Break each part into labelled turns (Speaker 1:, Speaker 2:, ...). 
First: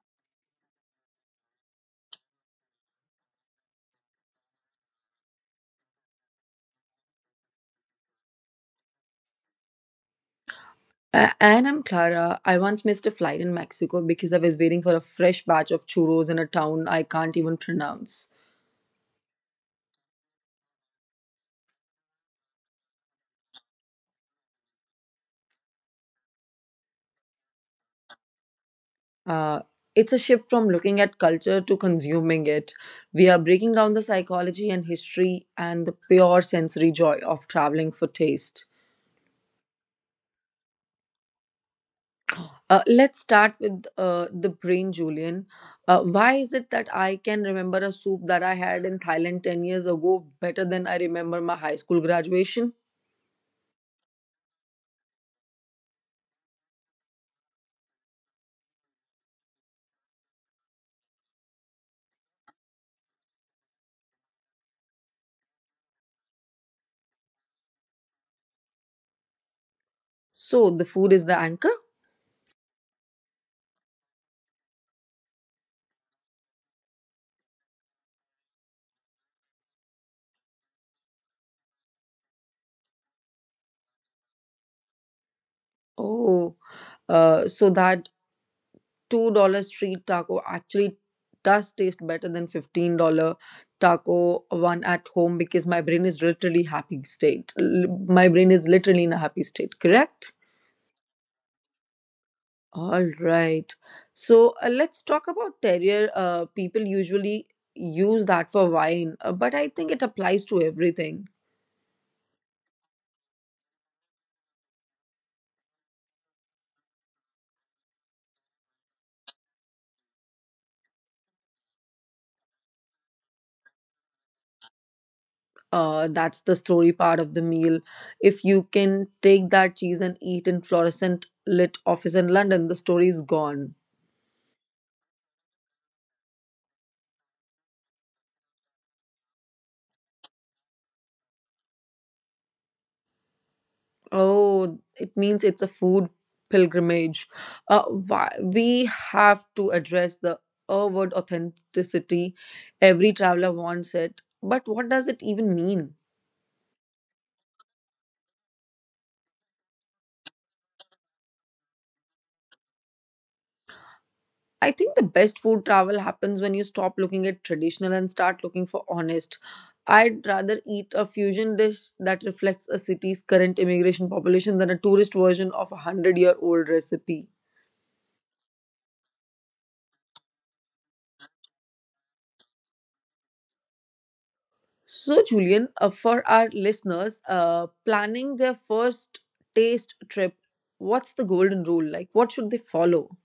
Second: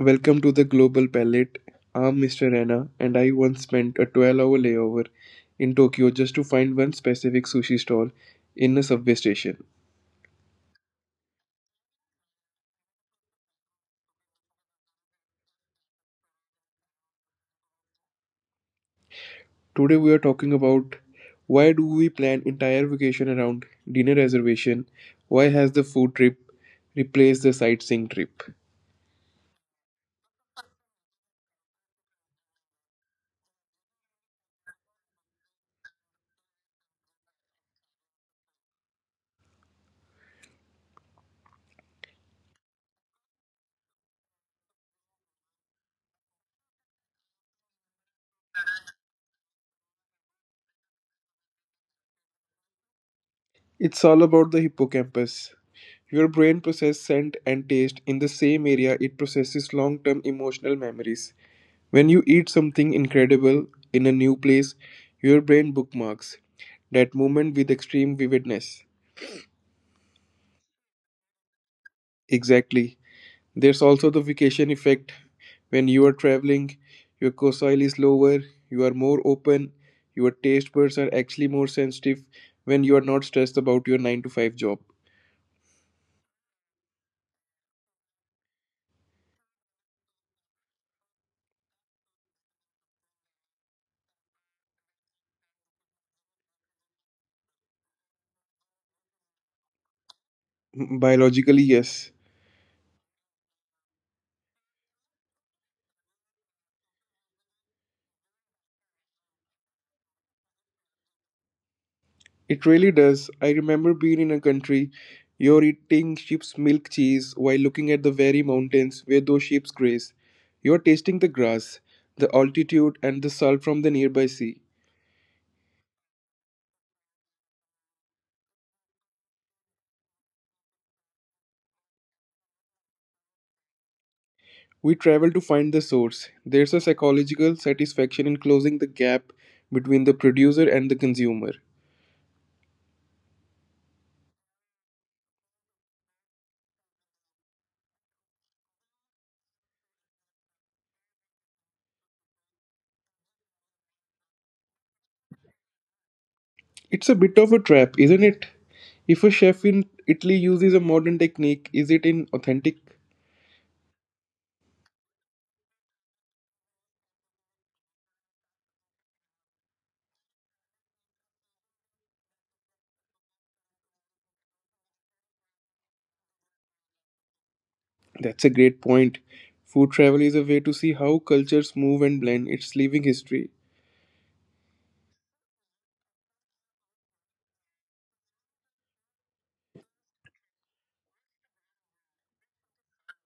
Speaker 1: Welcome to the Global Palette. I'm Mr. Rana, and I once spent a 12-hour layover in Tokyo just to find one specific sushi stall in a subway station.
Speaker 2: And I'm Clara. I once missed a flight in Mexico because I was waiting for a fresh batch of churros in a town I can't even pronounce.
Speaker 1: Today, we are talking about why do we plan entire vacation around dinner reservation? Why has the food trip replaced the sightseeing trip?
Speaker 2: Uh, it's a shift from looking at culture to consuming it. We are breaking down the psychology and history and the pure sensory joy of traveling for taste. Let's start with the brain, Julian. Why is it that I can remember a soup that I had in Thailand 10 years ago better than I remember my high school graduation?
Speaker 1: It's all about the hippocampus. Your brain processes scent and taste in the same area it processes long term emotional memories. When you eat something incredible in a new place, your brain bookmarks that moment with extreme vividness.
Speaker 2: So, the food is the anchor?
Speaker 1: Exactly. There's also the vacation effect. When you are traveling, your docile is lower, you are more open, your taste buds are actually more sensitive when you are not stressed about your 9 to 5 job.
Speaker 2: Oh, so that $2 street taco actually does taste better than $15 taco one at home because my brain is literally happy state. My brain is literally in a happy state, correct?
Speaker 1: Biologically, yes.
Speaker 2: All right. So let's talk about terrier. People usually use that for wine, but I think it applies to everything.
Speaker 1: It really does. I remember being in a country, you're eating sheep's milk cheese while looking at the very mountains where those sheep graze. You're tasting the grass, the altitude, and the salt from the nearby sea.
Speaker 2: That's the story part of the meal. If you can take that cheese and eat in fluorescent lit office in London, the story is gone.
Speaker 1: We travel to find the source. There's a psychological satisfaction in closing the gap between the producer and the consumer.
Speaker 2: Oh, it means it's a food pilgrimage. We have to address the word authenticity. Every traveler wants it, but what does it even mean?
Speaker 1: It's a bit of a trap, isn't it? If a chef in Italy uses a modern technique, is it inauthentic?
Speaker 2: I think the best food travel happens when you stop looking at traditional and start looking for honest. I'd rather eat a fusion dish that reflects a city's current immigration population than a tourist version of a 100-year-old recipe.
Speaker 1: That's a great point. Food travel is a way to see how cultures move and blend. It's living history.
Speaker 2: So, Julian, for our listeners planning their first taste trip, what's the golden rule? Like, what should they follow?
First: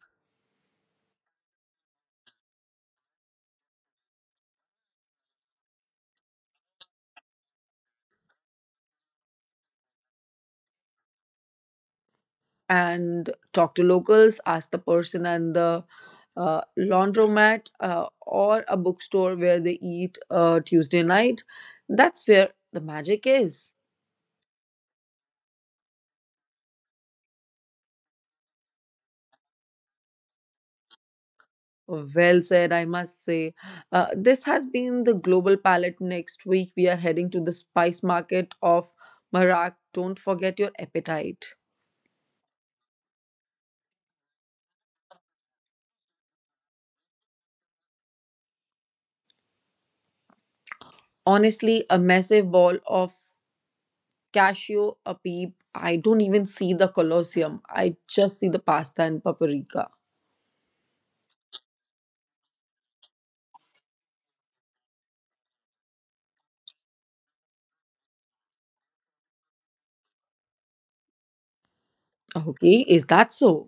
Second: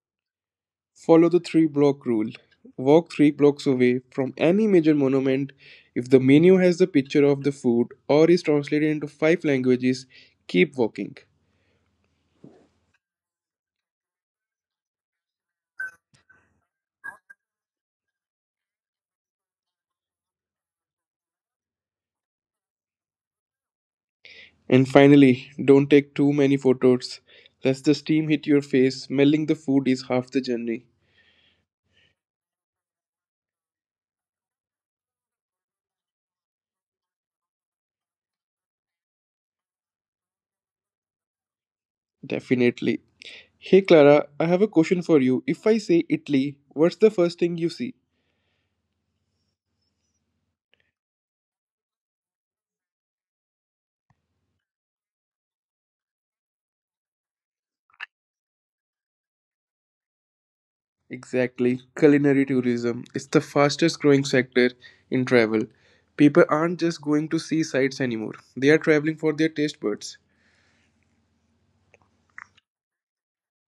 Speaker 1: Follow the three block rule. Walk three blocks away from any major monument. If the menu has the picture of the food or is translated into five languages, keep walking.
Speaker 2: And talk to locals, ask the person and the laundromat or a bookstore where they eat Tuesday night. That's where the magic is.
Speaker 1: And finally, don't take too many photos. Lest the steam hit your face, smelling the food is half the journey.
Speaker 2: Well said, I must say. This has been the Global Palette. Next week, we are heading to the spice market of Marak. Don't forget your appetite.
Speaker 1: Definitely. Hey Clara, I have a question for you. If I say Italy, what's the first thing you see?
Speaker 2: Honestly, a massive ball of cashew, a peep. I don't even see the Colosseum. I just see the pasta and paprika.
Speaker 1: Exactly. Culinary tourism is the fastest growing sector in travel. People aren't just going to see sights anymore, they are traveling for their taste buds.
Speaker 2: Okay, is that so?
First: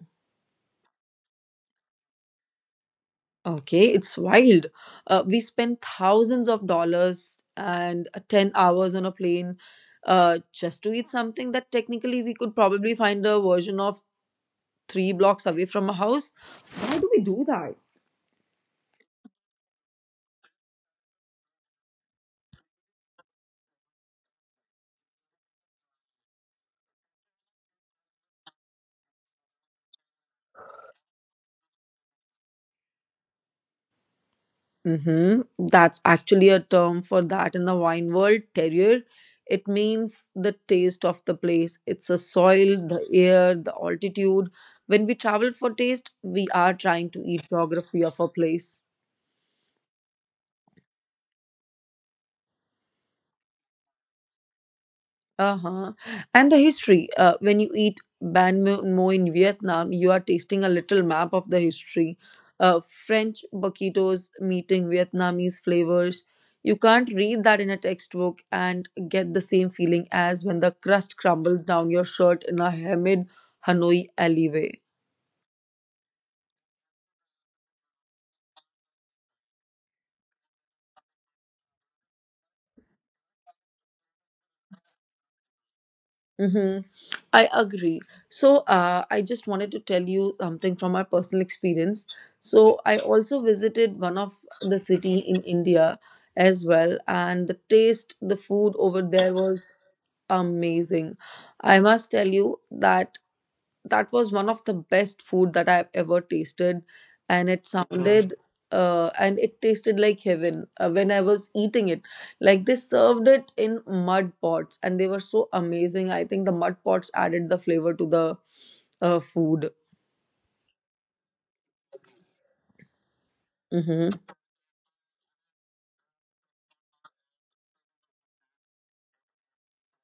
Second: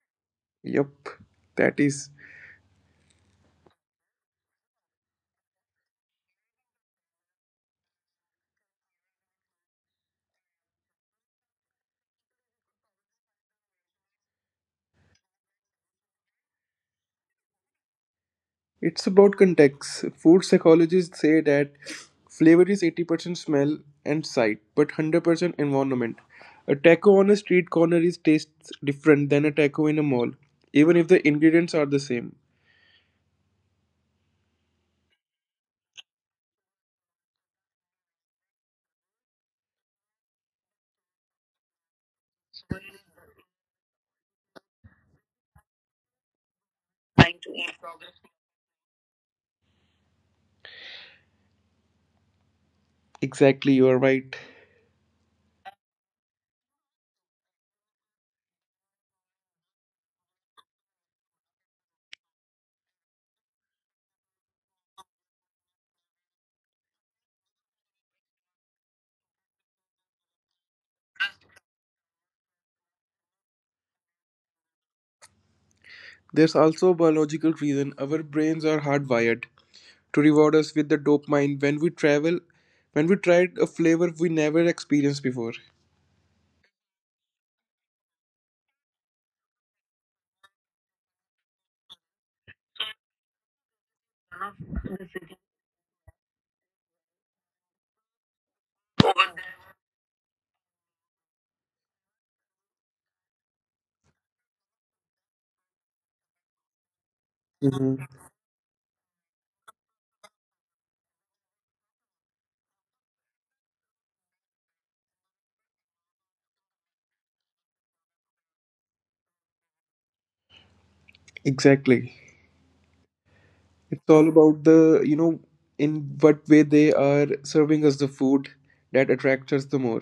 Speaker 1: Yup, that is.
Speaker 2: Okay, it's wild. We spend thousands of dollars and 10 hours on a plane just to eat something that technically we could probably find a version of three blocks away from a house. Why do we do that?
Speaker 1: It's about context. Food psychologists say that flavor is 80% smell and sight, but 100% environment. A taco on a street corner is tastes different than a taco in a mall, even if the ingredients are the same.
Speaker 2: Mm-hmm. That's actually a term for that in the wine world, terrier. It means the taste of the place. It's the soil, the air, the altitude. When we travel for taste, we are trying to eat geography of a place.
Speaker 1: Exactly, you are right.
Speaker 2: Uh-huh. And the history. When you eat banh mi mo in Vietnam, you are tasting a little map of the history. French burritos meeting Vietnamese flavors. You can't read that in a textbook and get the same feeling as when the crust crumbles down your shirt in a humid Hanoi alleyway.
Speaker 1: There's also a biological reason our brains are hardwired to reward us with the dopamine when we travel when we tried a flavor we never experienced before.
Speaker 2: Mm-hmm. I agree. So, I just wanted to tell you something from my personal experience. So, I also visited one of the city in India as well, and the taste, the food over there was amazing. I must tell you that that was one of the best food that I've ever tasted, and it
Speaker 1: Mhm.
Speaker 2: sounded and it tasted like heaven when I was eating it. Like they served it in mud pots, and they were so amazing. I think the mud pots added the flavor to the food.
Speaker 1: Exactly, it's
Speaker 2: Mm-hmm.
Speaker 1: all about the, you know in what way they are serving us the food that attracts us the more.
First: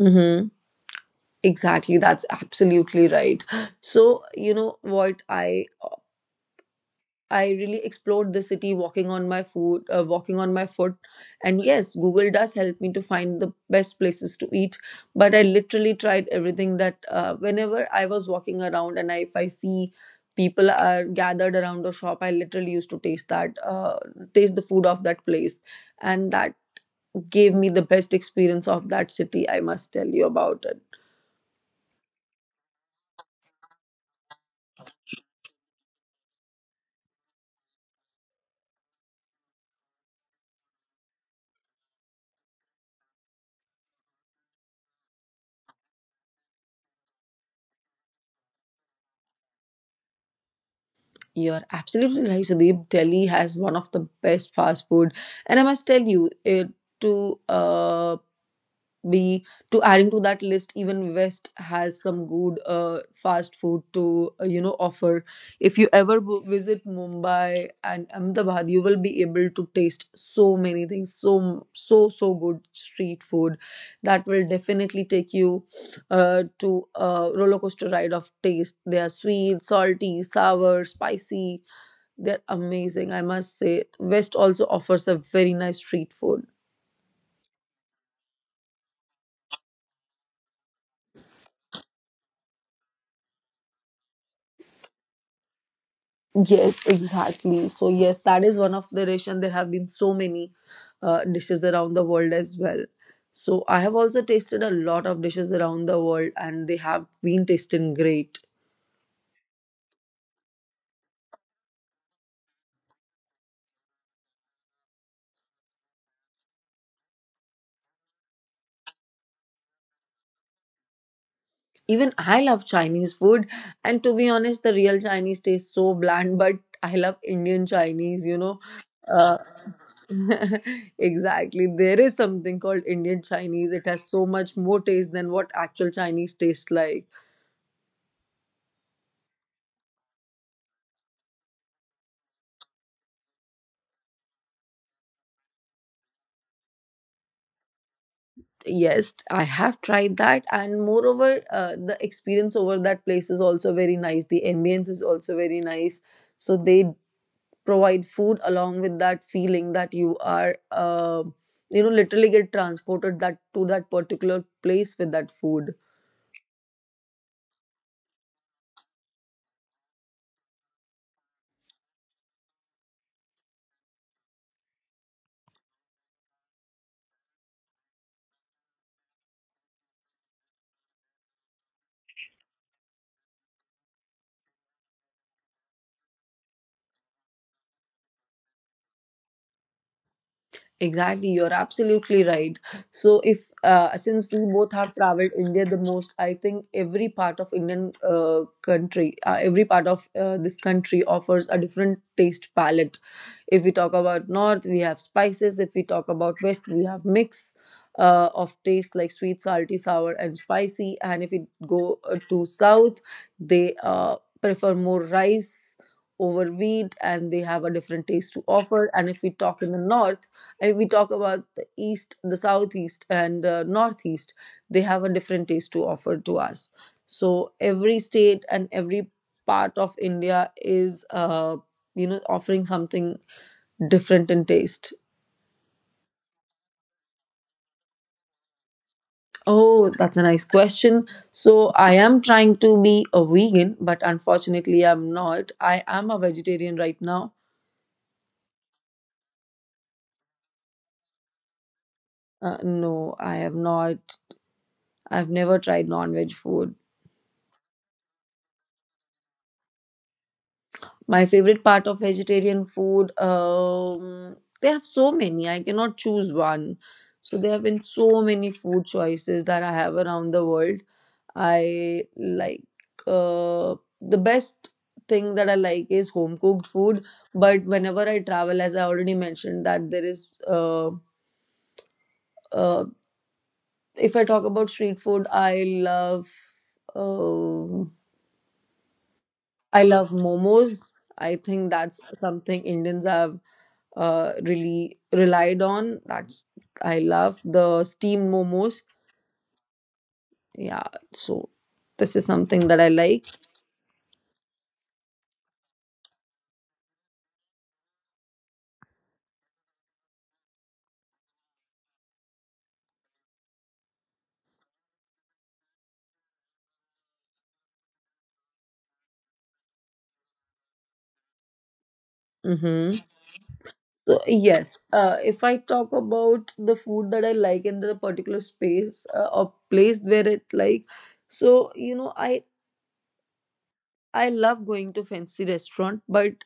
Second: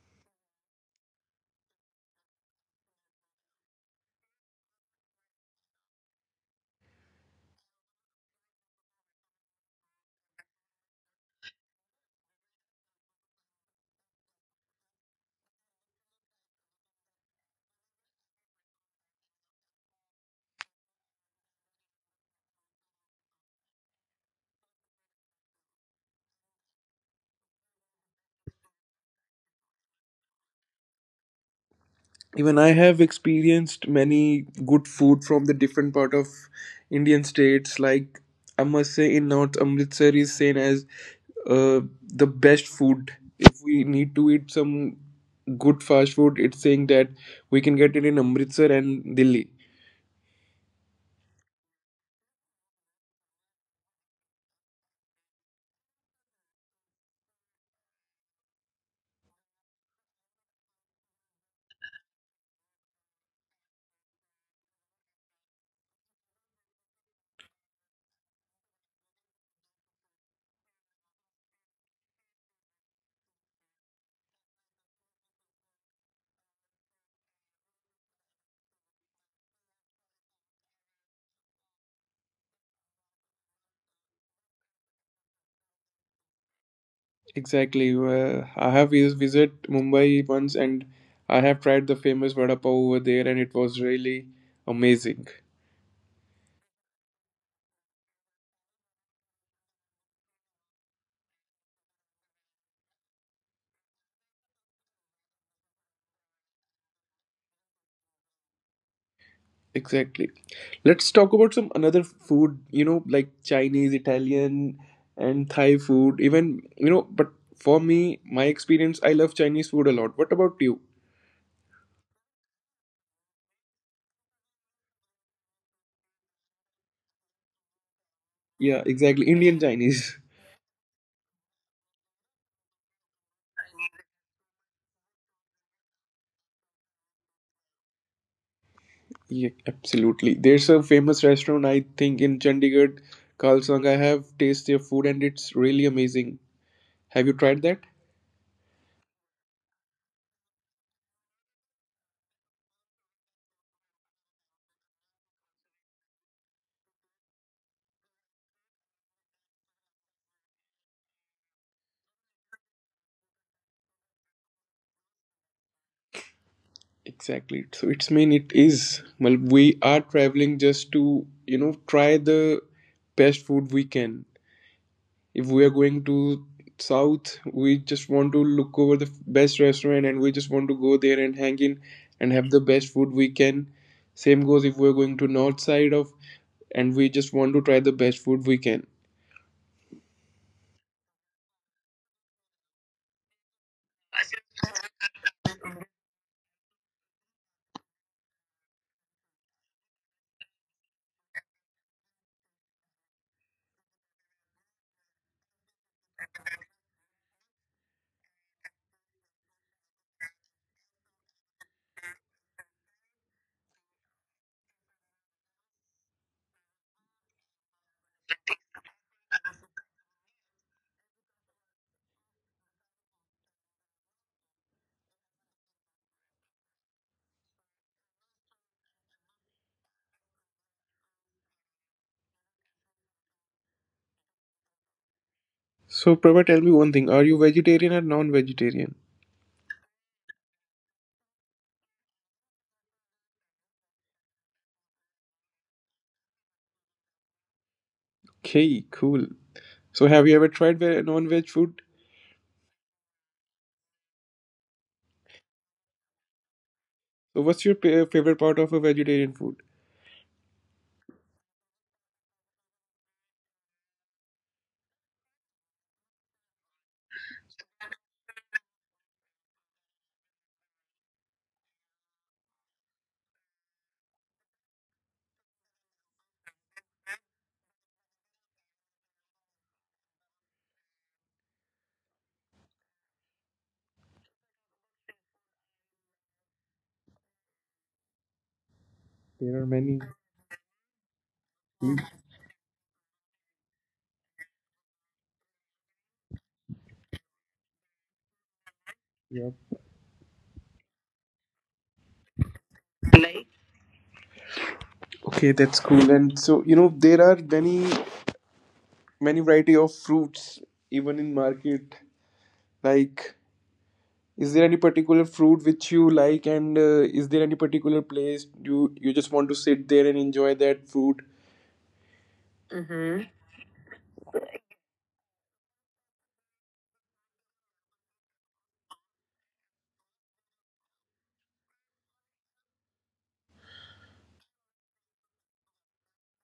Speaker 2: Mm-hmm. Exactly, that's absolutely right. So, you know what I really explored the city walking on my foot, And yes, Google does help me to find the best places to eat. But I literally tried everything that whenever I was walking around and I, if I see people are gathered around a shop, I literally used to taste that, taste the food of that place. And that gave me the best experience of that city, I must tell you about it.
Speaker 1: Even I have experienced many good food from the different part of Indian states, like I must say in north, Amritsar is seen as uh, the best food. If we need to eat some good fast food, it's saying that we can get it in Amritsar and Delhi.
Speaker 2: You're absolutely right, Sudeep. Delhi has one of the best fast food, and I must tell you, it, to be to adding to that list, even West has some good fast food to uh, offer. If you ever visit Mumbai and Ahmedabad, you will be able to taste so many things, so so good street food that will definitely take you to a roller coaster ride of taste. They are sweet, salty, sour, spicy they're amazing, I must say. West also offers a very nice street food.
Speaker 1: Exactly. I have visit Mumbai once and I have tried the famous vada pav over there and it was really amazing.
Speaker 2: Yes, exactly. So yes, that is one of the dish, and there have been so many dishes around the world as well. So I have also tasted a lot of dishes around the world, and they have been tasting great.
Speaker 1: Exactly. Let's talk about some another food, you know, like Chinese, Italian and Thai food. Even, you know, but for me, my experience, I love Chinese food a lot. What about you?
Speaker 2: Even I love Chinese food, and to be honest, the real Chinese tastes so bland, but I love Indian Chinese, you know.
Speaker 1: Yeah, exactly.
Speaker 2: Uh,
Speaker 1: Indian Chinese.
Speaker 2: exactly. There is something called Indian Chinese. It has so much more taste than what actual Chinese tastes like.
Speaker 1: Yeah, absolutely. There's a famous restaurant, I think, in Chandigarh, Kalsang. I have tasted their food and it's really amazing. Have you tried that?
Speaker 2: Yes, I have tried that, and moreover, the experience over that place is also very nice. The ambience is also very nice. So they provide food along with that feeling that you are literally get transported that to that particular place with that food
Speaker 1: Exactly. So it's mean it is. Well, we are traveling just to, you know, try the best food we can. If we are going to South, we just want to look over the best restaurant and we just want to go there and hang in and have the best food we can. Same goes if we're going to North side of and we just want to try the best food we can.
Speaker 2: exactly you're absolutely right so if since we both have traveled India the most I think every part of Indian uh, country every part of this country offers a different taste palette. If we talk about north, we have spices. If we talk about west, we have mix of taste like sweet, salty, sour, and spicy. And if we go to south, they prefer more rice over wheat and they have a different taste to offer. And if we talk in the north, if we talk about the east, the southeast and northeast, they have a different taste to offer to us. So every state and every part of India is uh, offering something different in taste?
Speaker 1: So, Prabha, tell me one thing. Are you vegetarian or non-vegetarian?
Speaker 2: Oh, that's a nice question. So, I am trying to be a vegan, but unfortunately, I'm not. I am a vegetarian right now.
Speaker 1: Okay, cool. So, have you ever tried non-veg food?
Speaker 2: No, I have not. I've never tried non veg food.
Speaker 1: So, what's your favorite part of a vegetarian food?
Speaker 2: My favorite part of vegetarian food, they have so many. I cannot choose one. So, there have been so many food choices that I have around the world. I like the best thing that I like is home cooked food. But whenever I travel, as I already mentioned, that there is uh, if I talk about street food, um
Speaker 1: There are
Speaker 2: I
Speaker 1: many.
Speaker 2: love momos. I think
Speaker 1: Mm.
Speaker 2: that's something Indians have really relied on. That's I love the steamed momos.
Speaker 1: Yeah.
Speaker 2: Yeah, so this is something that I like.
Speaker 1: Okay, that's cool. And so, you know, there are many, many variety of fruits even in market. Like, is there any particular fruit which you like, and is there any particular place you just want to sit there and enjoy that food?
Speaker 2: Mm-hmm. So yes, if I talk about the food that I like in the particular space or place where it like, so you know I love going to fancy restaurant, but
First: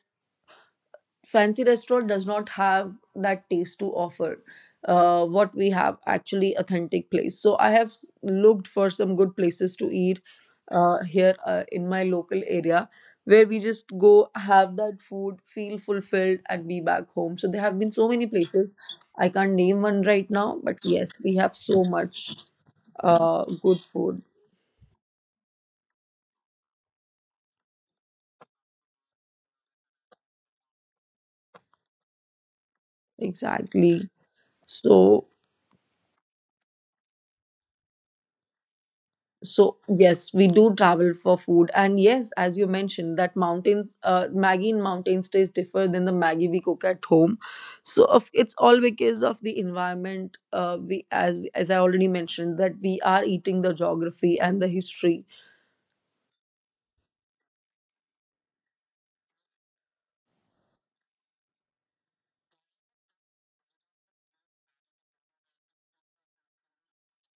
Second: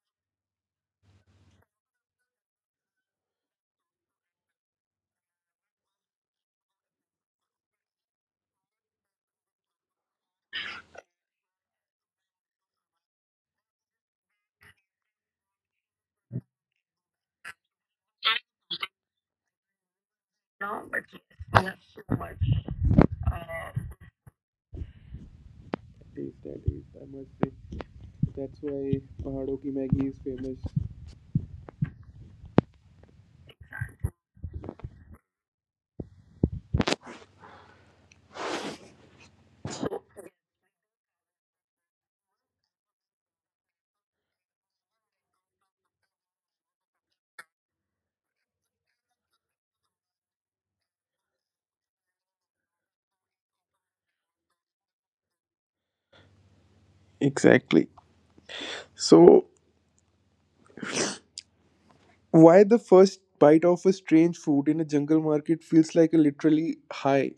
Speaker 2: fancy restaurant does not have that taste to offer what we have actually authentic place. So I have looked for some good places to eat here in my local area where we just go have that food, feel fulfilled and be back home. So there have been so many places, I can't name one right now but yes we have so much good food
Speaker 1: Taste that, is, I must say, that's why Pahadon ki Maggi is famous.
Speaker 2: exactly so. So yes, we do travel for food, and yes, as you mentioned, that mountains, Maggie in mountains tastes different than the Maggie we cook at home. So of, it's all because of the environment. We as I already mentioned that we are eating the geography and the history.
Speaker 1: Exactly. So, why the first bite of a strange food in a jungle market feels like a literally high?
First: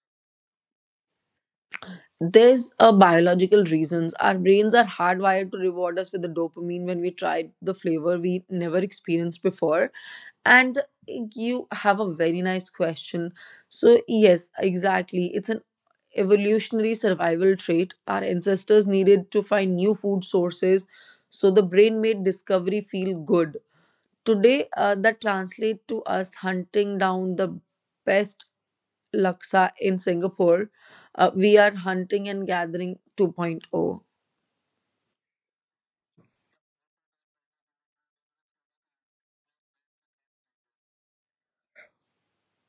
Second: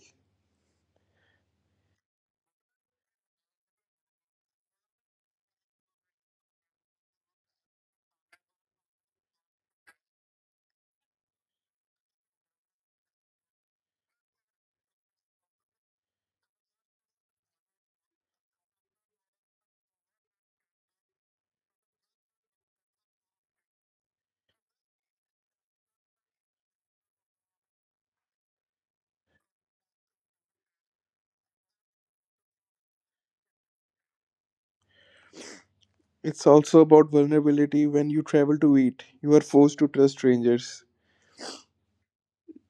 Speaker 2: There's a biological reasons. Our brains are hardwired to reward us with the dopamine when we try the flavor we never experienced before. And you have a very nice question. So yes, exactly. It's an evolutionary survival trait. Our ancestors needed to find new food sources, so the brain made discovery feel good. Today, that translates to us hunting down the best laksa in Singapore. We are hunting and gathering 2.0.
Speaker 1: It's also about vulnerability when you travel to eat. You are forced to trust strangers.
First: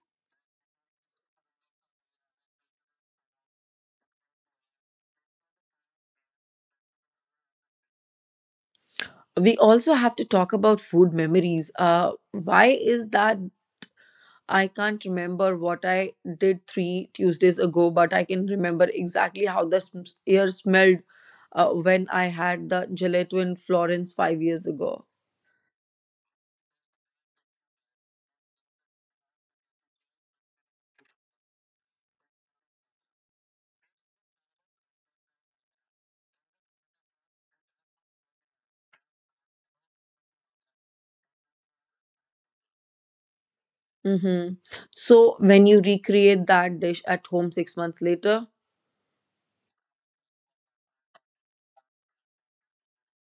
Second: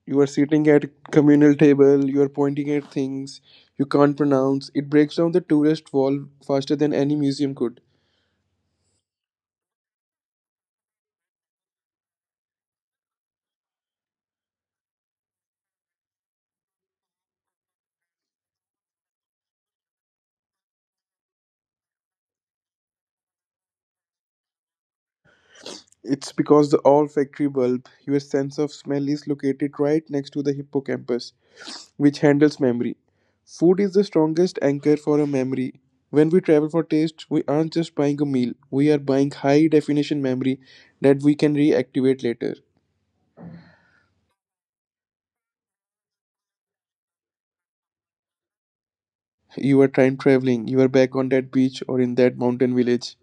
Speaker 1: You are sitting at a communal table, you are pointing at things you can't pronounce. It breaks down the tourist wall faster than any museum could.
Speaker 2: We also have to talk about food memories. Why is that I can't remember what I did 3 Tuesdays ago, but I can remember exactly how the air smelled when I had the gelato in Florence 5 years ago.
Speaker 1: It's because the olfactory bulb, your sense of smell, is located right next to the hippocampus, which handles memory. Food is the strongest anchor for a memory. When we travel for taste, we aren't just buying a meal, we are buying high definition memory that we can reactivate later.
Speaker 2: Mm-hmm. So when you recreate that dish at home 6 months later,
Speaker 1: You are time traveling, you are back on that beach or in that mountain village.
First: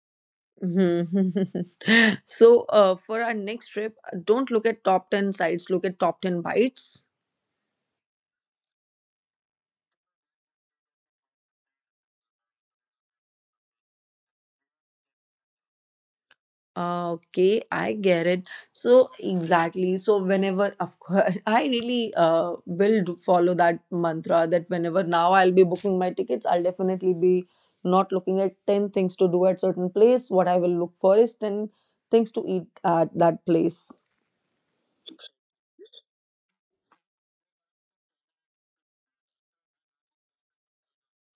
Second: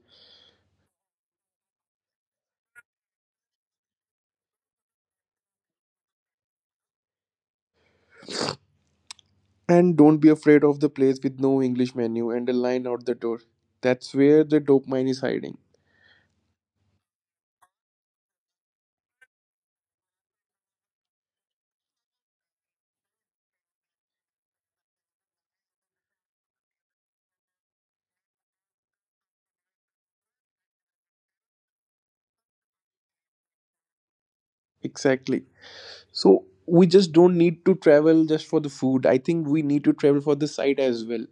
Speaker 2: mhm. So for our next trip, don't look at top 10 sides, look at top 10 bites.
Speaker 1: And don't be afraid of the place with no English menu and a line out the door. That's where the dopamine is hiding.
Speaker 2: Okay, I get it. So exactly. So whenever, of course, I really will do follow that mantra that whenever now I'll be booking my tickets, I'll definitely be not looking at 10 things to do at certain place. What I will look for is 10 things to eat at that place.
Speaker 1: Exactly. So we just don't need to travel just for the food. I think we need to travel for the sight as well.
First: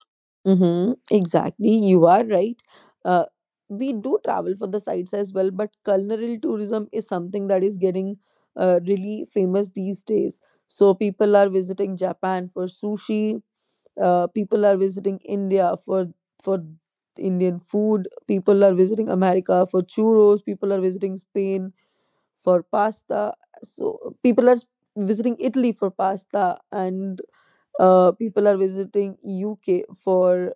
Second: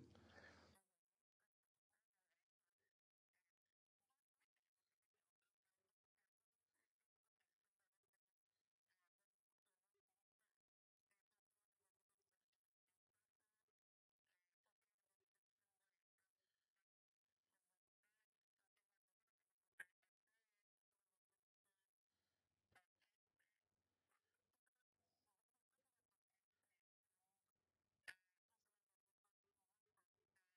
Speaker 2: Mm-hmm, exactly, you are right. Uh, we do travel for the sites as well, but culinary tourism is something that is getting really famous these days. So people are visiting Japan for sushi. People are visiting India for Indian food. People are visiting America for churros. People are visiting Spain for pasta. So people are visiting Italy for pasta and people are visiting UK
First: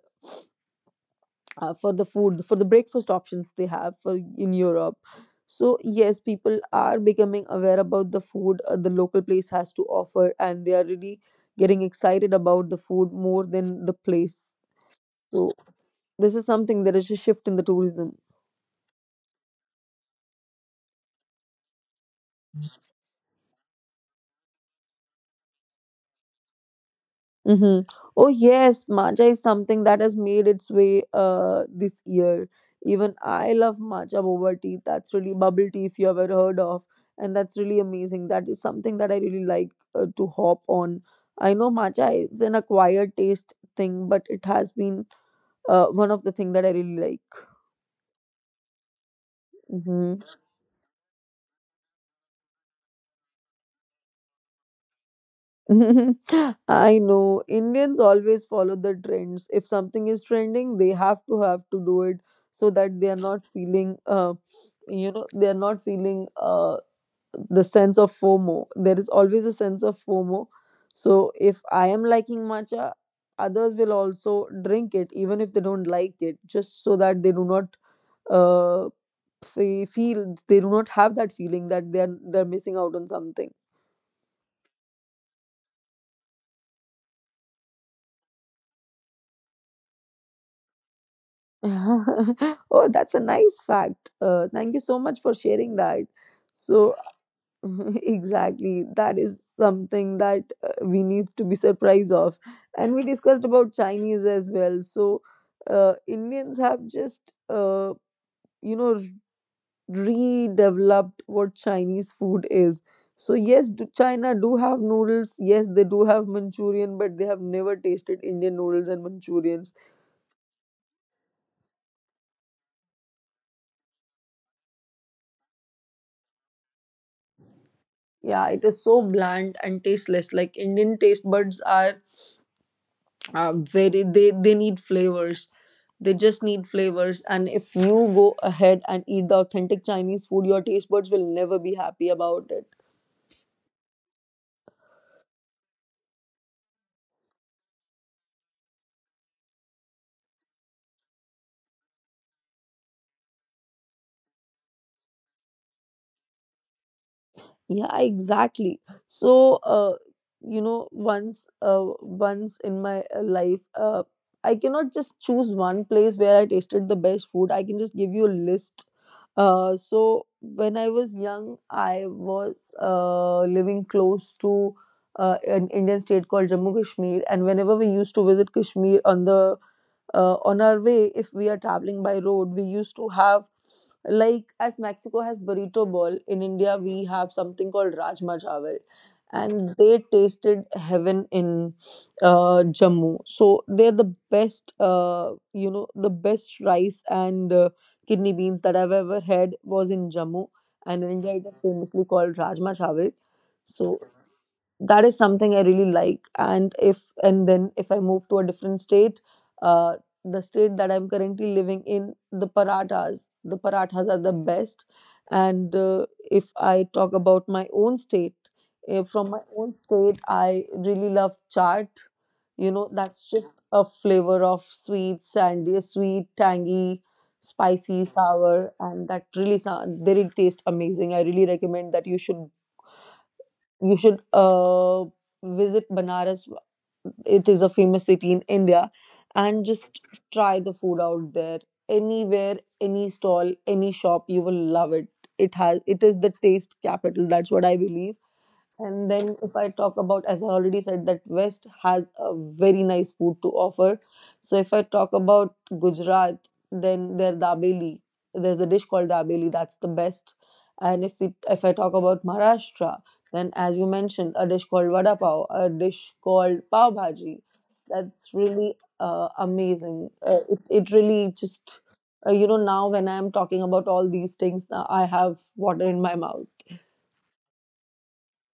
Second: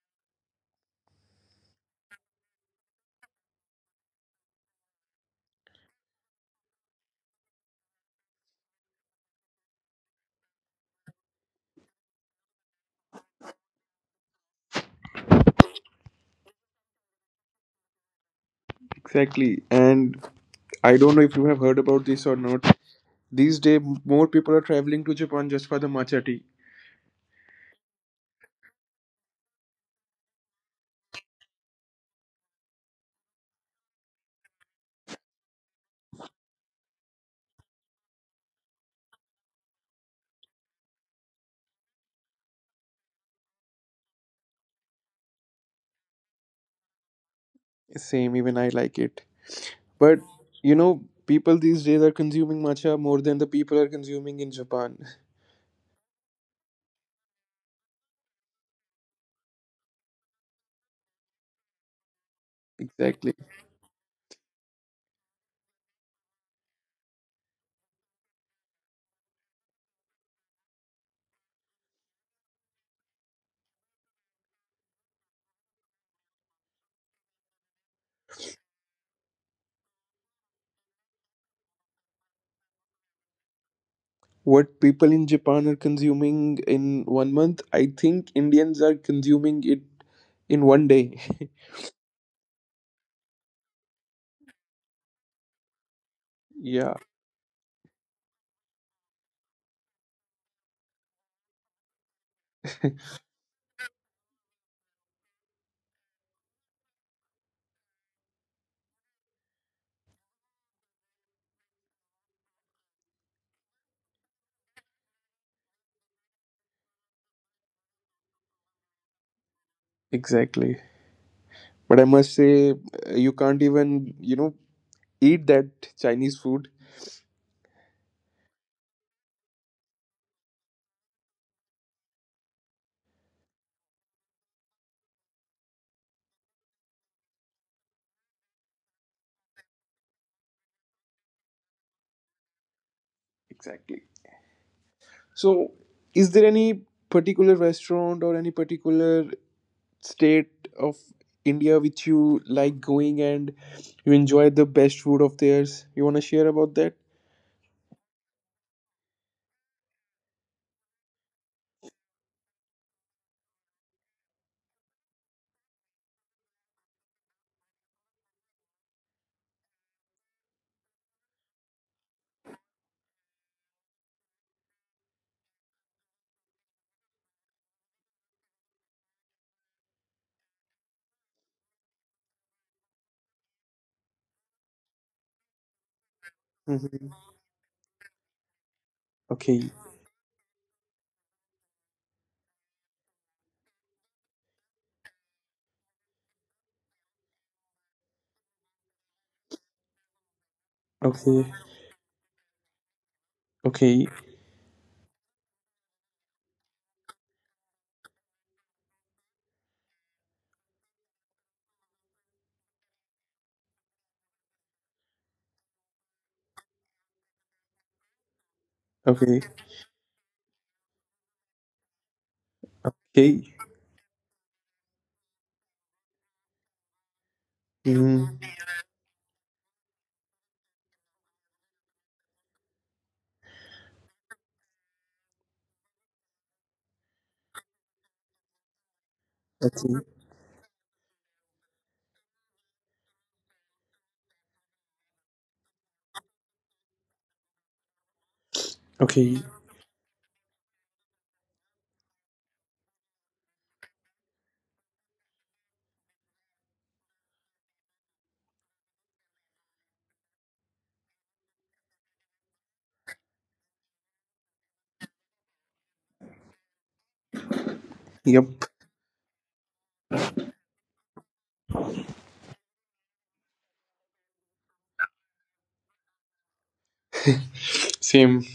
Speaker 2: for the food for the breakfast options they have for in europe. So yes, people are becoming aware about the food, the local place has to offer, and they are really getting excited about the food more than the place. So this is something, there is a shift in the tourism.
Speaker 1: Exactly. And I don't know if you have heard about this or not. These days, more people are traveling to Japan just for the matcha tea.
Speaker 2: Mm-hmm. Oh yes, matcha is something that has made its way this year. Even I love matcha boba tea. That's really bubble tea if you ever heard of, and that's really amazing. That is something that I really like to hop on. I know matcha is an acquired taste thing, but it has been one of the thing that I really like.
Speaker 1: Same, even I like it. But
Speaker 2: Mm-hmm.
Speaker 1: you know, people these days are consuming matcha more than the people are consuming in Japan.
Speaker 2: I know Indians always follow the trends. If something is trending, they have to do it so that they are
Speaker 1: Exactly.
Speaker 2: not feeling, they are not feeling the sense of FOMO. There is always a sense of FOMO. So if I am liking matcha, others will also drink it, even if they don't like it, just so that they do not uh, feel, they do not have that feeling that they are they're missing out on something.
Speaker 1: What people in Japan are consuming in one month, I think Indians are consuming it in one day.
Speaker 2: Oh, that's a nice fact. Thank you so much for sharing that.
Speaker 1: Yeah.
Speaker 2: So, exactly, that is something that we need to be surprised of. And we discussed about Chinese as well. Indians have just, you know, redeveloped what Chinese food is. So yes, do China do have noodles. Yes, they do have Manchurian, but they have never tasted Indian noodles and Manchurians.
Speaker 1: Exactly. But I must say, you can't even, you know, eat that Chinese food.
Speaker 2: Yeah, it is so bland and tasteless. Like Indian taste buds are very, they need flavors. They just need flavors. And if you go ahead and eat the authentic Chinese food, your taste buds will never be happy about it.
Speaker 1: Exactly. So, is there any particular restaurant or any particular state of India which you like going and you enjoy the best food of theirs? You want to share about that?
Speaker 2: Yeah, exactly. So, uh, once in my life, I cannot just choose one place where I tasted the best food. I can just give you a list. So when I was young, I was living close to an Indian state called Jammu Kashmir, and whenever we used to visit Kashmir on the on our way, if we are traveling by road, we used to have, like, as mexico has burrito ball, in india we
Speaker 1: Hmm.
Speaker 2: have something called rajma chawal.
Speaker 1: Okay.
Speaker 2: And they tasted heaven in jammu. So they're the best, the best rice and kidney beans that I've ever had was in jammu, and in india
Speaker 1: Okay,
Speaker 2: it is famously called rajma chawal. So
Speaker 1: okay,
Speaker 2: that is something I really like. And if and then if I move to a different state, uh, the state that I'm currently living in, the parathas are the best. And if I talk about my own state, from
Speaker 1: okay,
Speaker 2: my own state I really love chaat. You know, that's
Speaker 1: okay.
Speaker 2: just a flavor of sweet tangy spicy
Speaker 1: Mm,
Speaker 2: sour, and that really sound they really taste amazing. I really recommend that you should visit Banaras. It is a famous city in India, and
Speaker 1: okay,
Speaker 2: just try the food out there. Anywhere, any stall, any shop, you will love it. It has. It is the taste capital. That's what I believe. And then
Speaker 1: okay.
Speaker 2: if I talk about, as I already said, that West has a very nice food to offer. So if I talk about Gujarat, then their dabeli. There's a dish called dabeli. That's the best. And if I talk about Maharashtra, then as you mentioned, a dish called vada pav, a dish called pav bhaji. That's
Speaker 1: Yep,
Speaker 2: really amazing. It really just, now when I am talking about all these things, now I have water in my mouth.
Speaker 1: same.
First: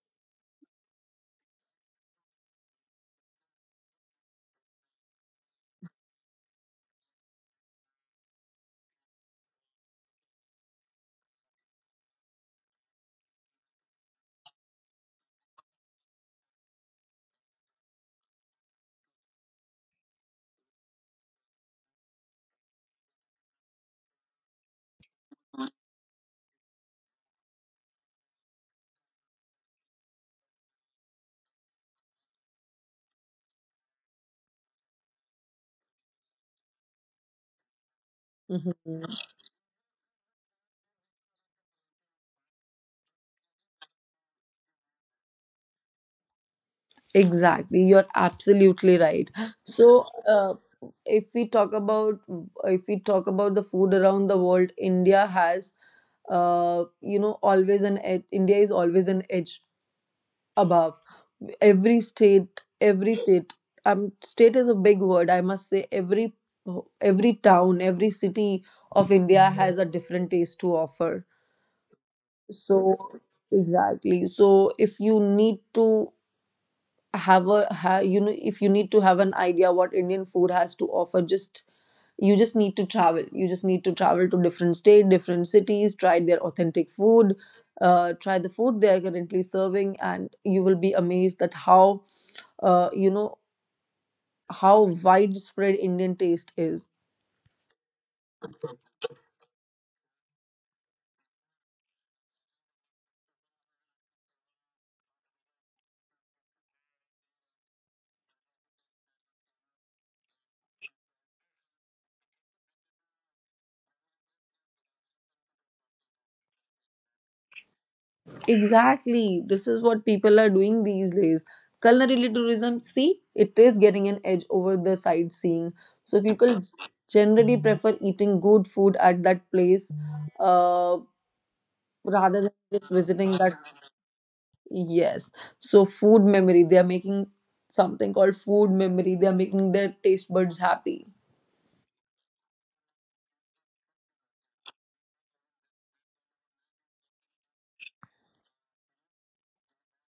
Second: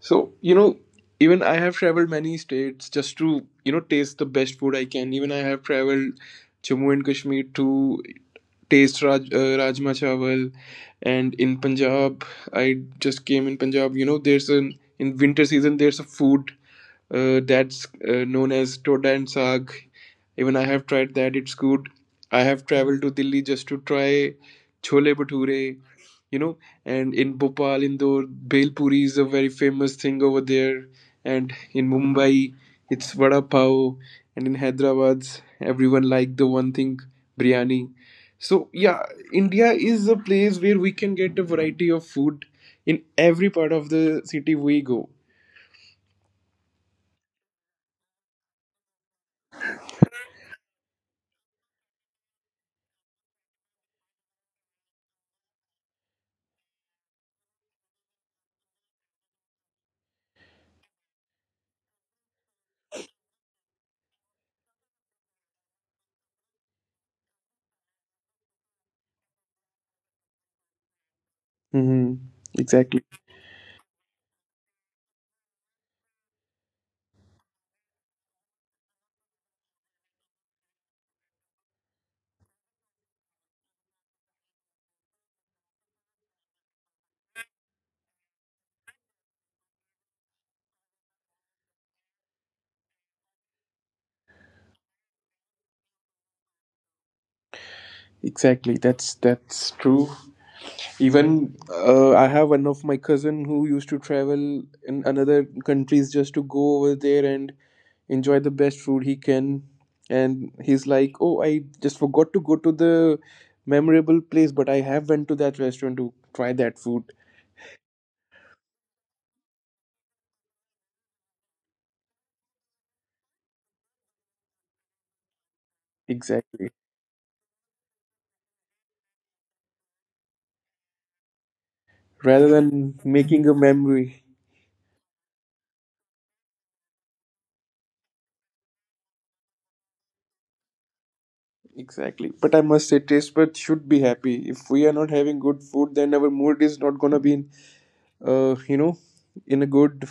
Speaker 1: So, you know, even I have traveled many states just to, you know, taste the best food I can. Even I have traveled Jammu and Kashmir to taste Rajma Chawal. And in Punjab, I just came in Punjab, you know, there's an, in winter season, there's a food that's known as Toda and Saag. Even I have tried that, it's good. I have traveled to Delhi just to try Chole Bhature, you know, and in Bhopal, Indore, Bhel Puri is a very famous thing over there, and in Mumbai, it's Vada Pav, and in Hyderabad, everyone like the one thing, biryani. So,
Speaker 2: Mhm.
Speaker 1: yeah, India is a place where we can get a variety of food in every part of the city we go.
Speaker 2: Exactly, you're absolutely right. So, if we talk about if we talk about the food around the world, India has, always an edge. India is always an edge above every state. Every state, state is a big word. I must say, every town, every city of India has a different taste to offer.
Speaker 1: Mm-hmm.
Speaker 2: So,
Speaker 1: Exactly.
Speaker 2: exactly. So, if you need to have a have, you know if you need to have an idea what indian food has to offer, just you just need to travel, to different state, different cities, try their authentic food, try the food they are currently serving, and you will be amazed at how uh, you know how widespread indian taste is.
Speaker 1: Exactly, that's true. Even I have one of my cousin who used to travel in another countries just to go over there and enjoy the best food he can. And he's like, "Oh, I just forgot to go to the memorable place, but I have went to that restaurant to try that food."
Speaker 2: Exactly. This is what people are doing these days. Culinary tourism, see, it is getting an edge over the sightseeing. So
Speaker 1: Exactly.
Speaker 2: generally prefer eating good food at that place, uh, rather
Speaker 1: Rather
Speaker 2: than just
Speaker 1: than
Speaker 2: visiting
Speaker 1: making
Speaker 2: that.
Speaker 1: a memory.
Speaker 2: Yes. So food memory, they are making something called food memory. They are making their taste buds happy.
Speaker 1: Exactly. But I must say, taste buds should be happy. If we are not having good food, then our mood is not gonna be in, you know, in a good,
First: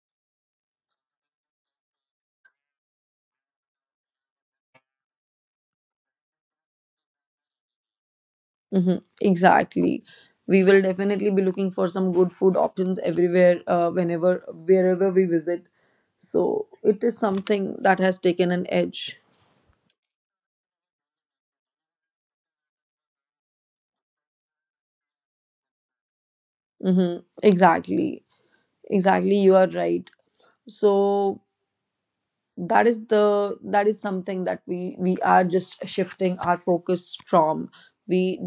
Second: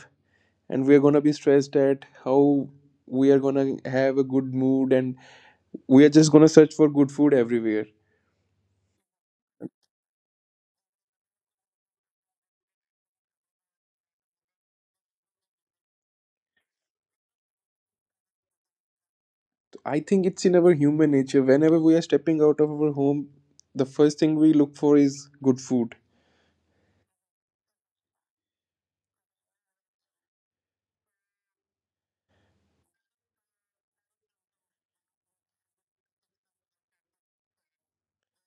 Speaker 1: and we are going to be stressed at how we are going to have a good mood and we are just going to search for good food everywhere.
Speaker 2: Hmm, exactly. We will definitely be looking for some good food options everywhere, whenever, wherever we visit. So it is something that has taken an edge.
Speaker 1: I think it's in our human nature, whenever we are stepping out of our home the first thing we look for is good food.
Speaker 2: Mm-hmm. Exactly. Exactly. You are right. So that is something that we are just shifting our focus from. we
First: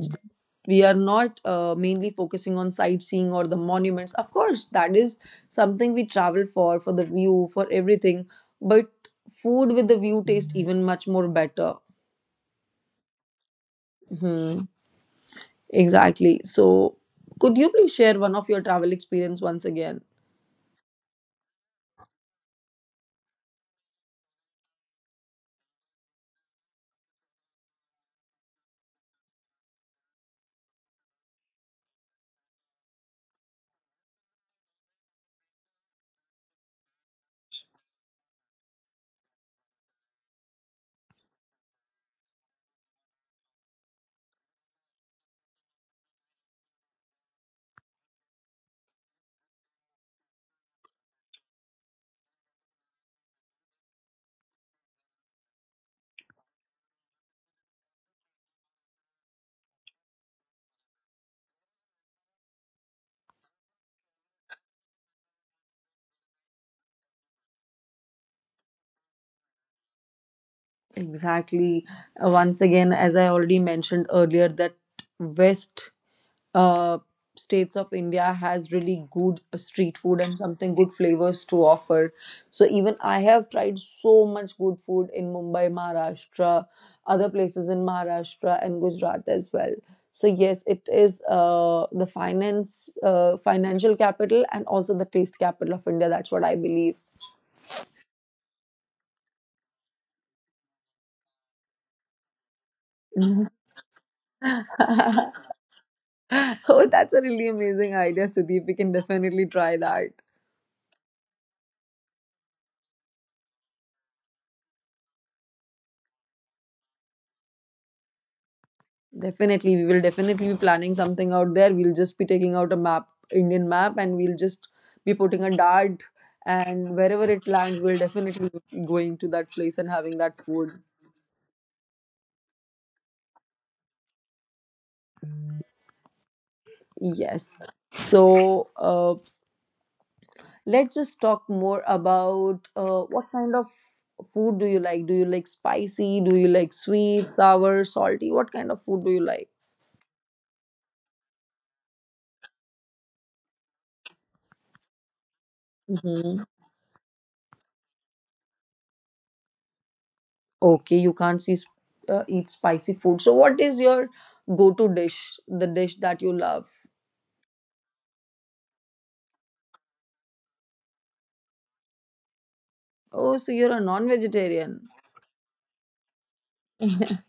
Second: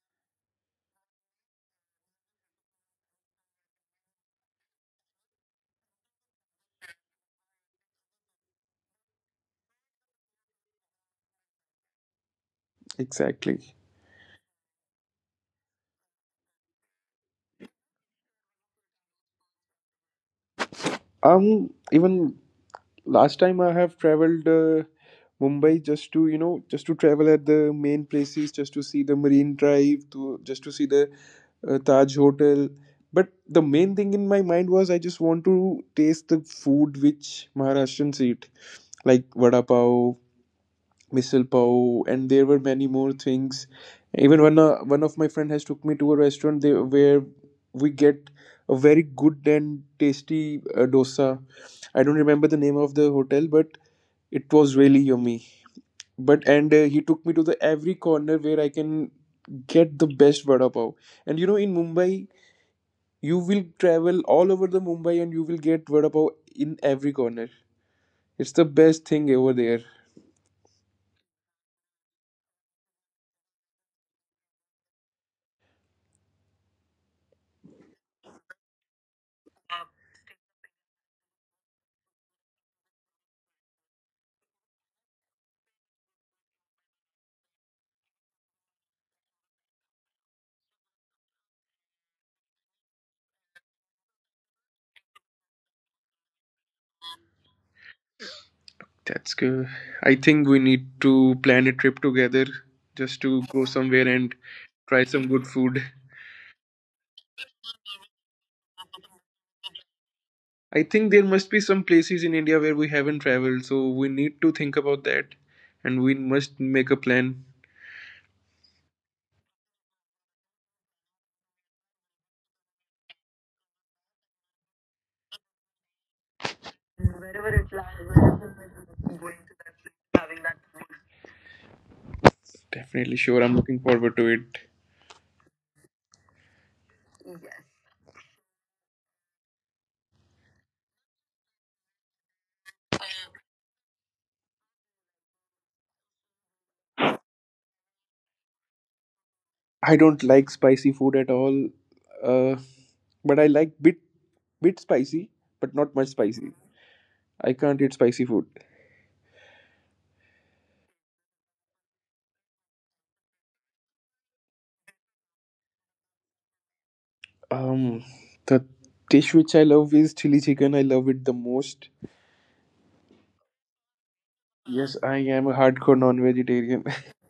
Speaker 2: we are not mainly focusing on sightseeing or the monuments. Of course, that is something we travel for the view, for everything. But food with the view tastes even much more better.
Speaker 1: Exactly.
Speaker 2: Hmm, exactly. So could you please share one of your travel experience once again?
Speaker 1: Um, even last time I have traveled Mumbai, just to, you know, just to travel at the main places, just to see the Marine Drive, to just to see the Taj Hotel. But the main thing in my mind was I just want to taste the food which Maharashtrians eat, like vada pav, misal pav, and there were many more things. Even one of my friend has took me to a restaurant there where we get a very good and tasty dosa. I don't remember the name of the hotel, but it was really yummy. But and he took me to the every corner where I can get the best vada pav. And you know, in Mumbai, you will travel all over the Mumbai and you will get vada pav in every corner. It's the best thing over there.
Speaker 2: Exactly. Once again, as I already mentioned earlier, that west uh, states of India has really good street food and something good flavors to offer. So even I have tried so much good food in Mumbai, Maharashtra, other places in Maharashtra and Gujarat as well. So yes, it is the financial capital, and also the taste capital of India. That's what I believe.
Speaker 1: That's good. I think we need to plan a trip together just to
Speaker 2: Mhm.
Speaker 1: go somewhere and try some good food.
Speaker 2: Oh, that's a really amazing idea, Sudeep. We can definitely try that.
Speaker 1: I think there must be some places in India where we haven't traveled, so we need to think about that and we must make a plan.
Speaker 2: Definitely, we will definitely be planning something out there. We'll just be taking out a map, Indian map, and we'll just be putting a dart. And wherever it lands, we'll definitely be going to that place and having that food.
Speaker 1: Definitely sure. I'm looking forward to it.
Speaker 2: Yes. So uh, let's just talk more about what kind of food do you like? Do you like spicy? Do you like sweet, sour, salty? What kind of food do you like?
Speaker 1: I don't like spicy food at all, uh, but I like bit spicy, but not much
Speaker 2: Mm-hmm.
Speaker 1: spicy. I can't eat spicy food.
Speaker 2: Okay, you can't see, eat spicy food. So, what is your go to dish? The dish that you love?
Speaker 1: Um, the dish which I love is chili chicken. I love it the most.
Speaker 2: Oh, so you're a non vegetarian.
Speaker 1: Yes, I am a hardcore non-vegetarian.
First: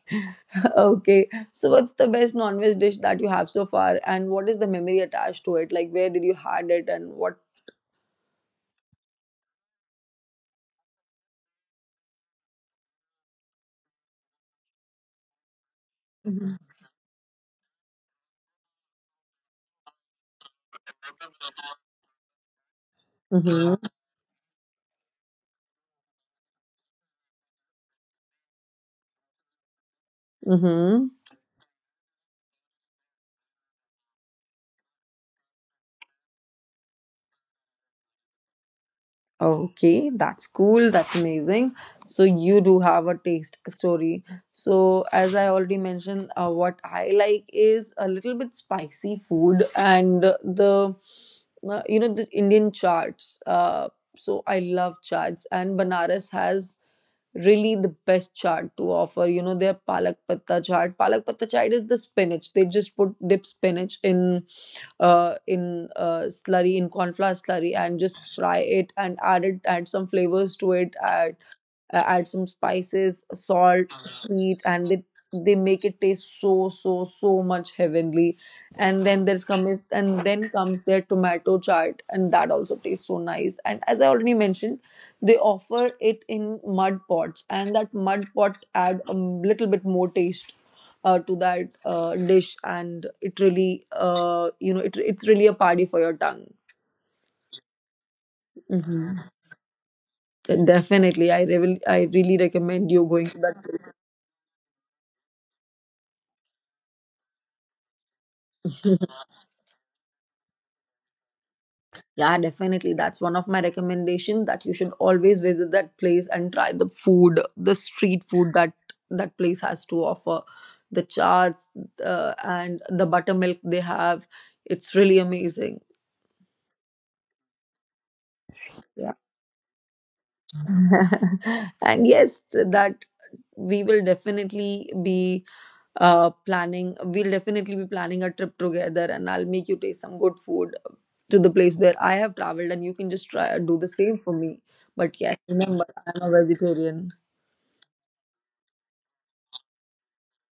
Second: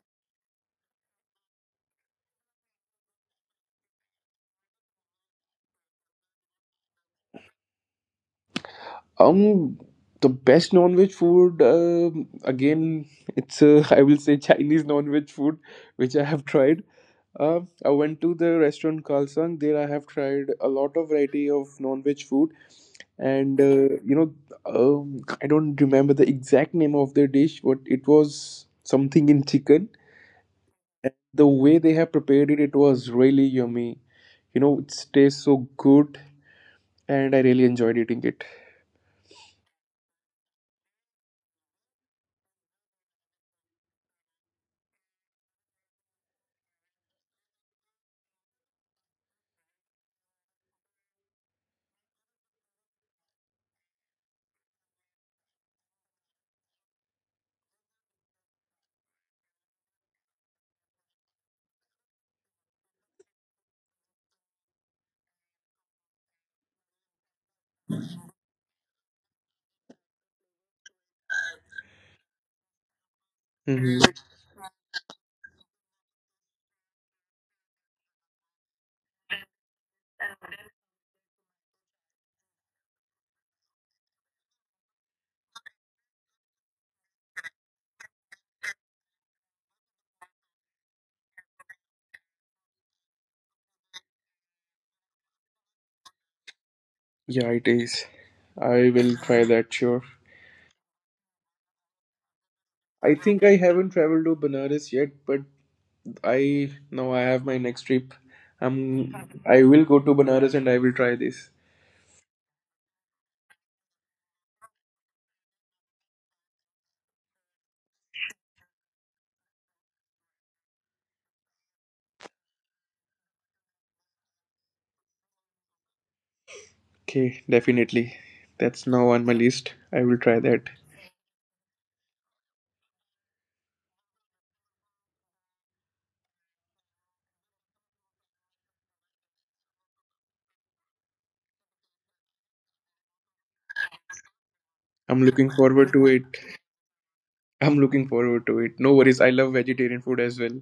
Speaker 2: Okay. So, what's the best non veg dish that you have so far? And what is the memory attached to it? Like, where did you had it and what?
Speaker 1: Um, the best non-veg food, again, it's I will say Chinese non-veg food, which I have tried. I went to the restaurant Kalsang. There, I have tried a lot of variety of non-veg food, and
Speaker 2: Mm-hmm.
Speaker 1: you know, I don't remember the exact name of the dish, but it was something in chicken.
Speaker 2: Mm-hmm.
Speaker 1: And the way they have prepared it, it was really yummy. You know, it tastes so good, and I really enjoyed eating it.
Speaker 2: Okay, that's cool. That's amazing. So you do have a taste story. So as I already mentioned, what I like is a little bit spicy food and the, the Indian charts. So I love charts, and Banaras has really the best chaat to offer. You know, their palak patta chaat. Palak patta chaat is the spinach. They just put dip spinach in slurry, in cornflour slurry, and just fry it and add it, add some flavors to it, add add some spices, salt,
Speaker 1: Hmm.
Speaker 2: sweet, and they make it taste so so so much heavenly. And then comes their tomato chart, and that also tastes so nice. And as I already mentioned, they offer it in mud pots, and that mud pot add a little bit more taste to that dish, and it really, it's really a party for your tongue.
Speaker 1: Yeah, it is. I will
Speaker 2: Mhm.
Speaker 1: try that, sure.
Speaker 2: Definitely, I really recommend you
Speaker 1: I
Speaker 2: going to
Speaker 1: think
Speaker 2: that
Speaker 1: I haven't traveled to Banaras yet, but I now I have my next trip.
Speaker 2: place.
Speaker 1: Um, I will go to Banaras and I will try this.
Speaker 2: Yeah, definitely, that's one of my recommendations that you should always visit that place and try the food, the street food that that place has to offer, the charts and the buttermilk they have. It's really amazing.
Speaker 1: Okay, definitely. That's now
Speaker 2: Yeah.
Speaker 1: on my list. I will try that.
Speaker 2: And yes, that we will definitely be planning a trip together, and I'll make you taste some good food to the place where I have traveled, and you can just try do the same for me. But
Speaker 1: I'm
Speaker 2: yes,
Speaker 1: looking
Speaker 2: remember
Speaker 1: forward to it.
Speaker 2: I'm a vegetarian.
Speaker 1: I'm looking forward to it. No worries. I love vegetarian food as well.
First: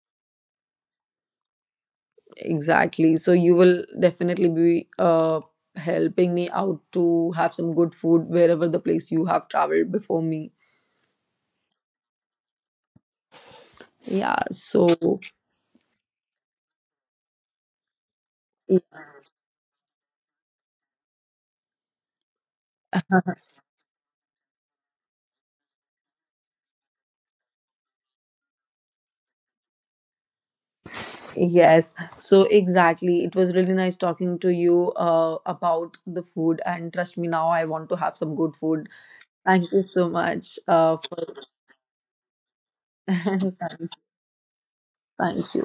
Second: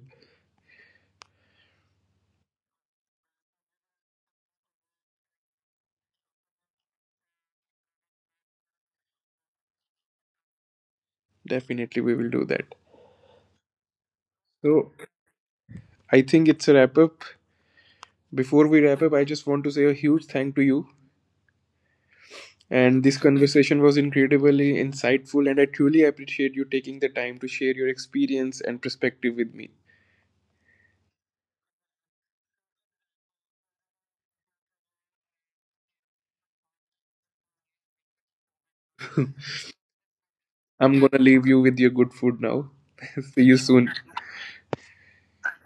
Speaker 2: Exactly. So you will definitely be helping me out to have some good food wherever the place you have traveled before me.
Speaker 1: Definitely, we will do that.
Speaker 2: Yeah,
Speaker 1: So
Speaker 2: so
Speaker 1: I think it's a wrap up. Before we wrap up, I just want to say a huge thank to you. And this conversation was incredibly insightful, and I truly appreciate you taking the time to share your experience and perspective with me.
Speaker 2: yes, so exactly. It was really nice talking to you about the food, and trust me, now I want to have some good food. Thank you so much
Speaker 1: I'm gonna
Speaker 2: for
Speaker 1: leave you with your good food now. See you
Speaker 2: thank,
Speaker 1: soon.
Speaker 2: thank you.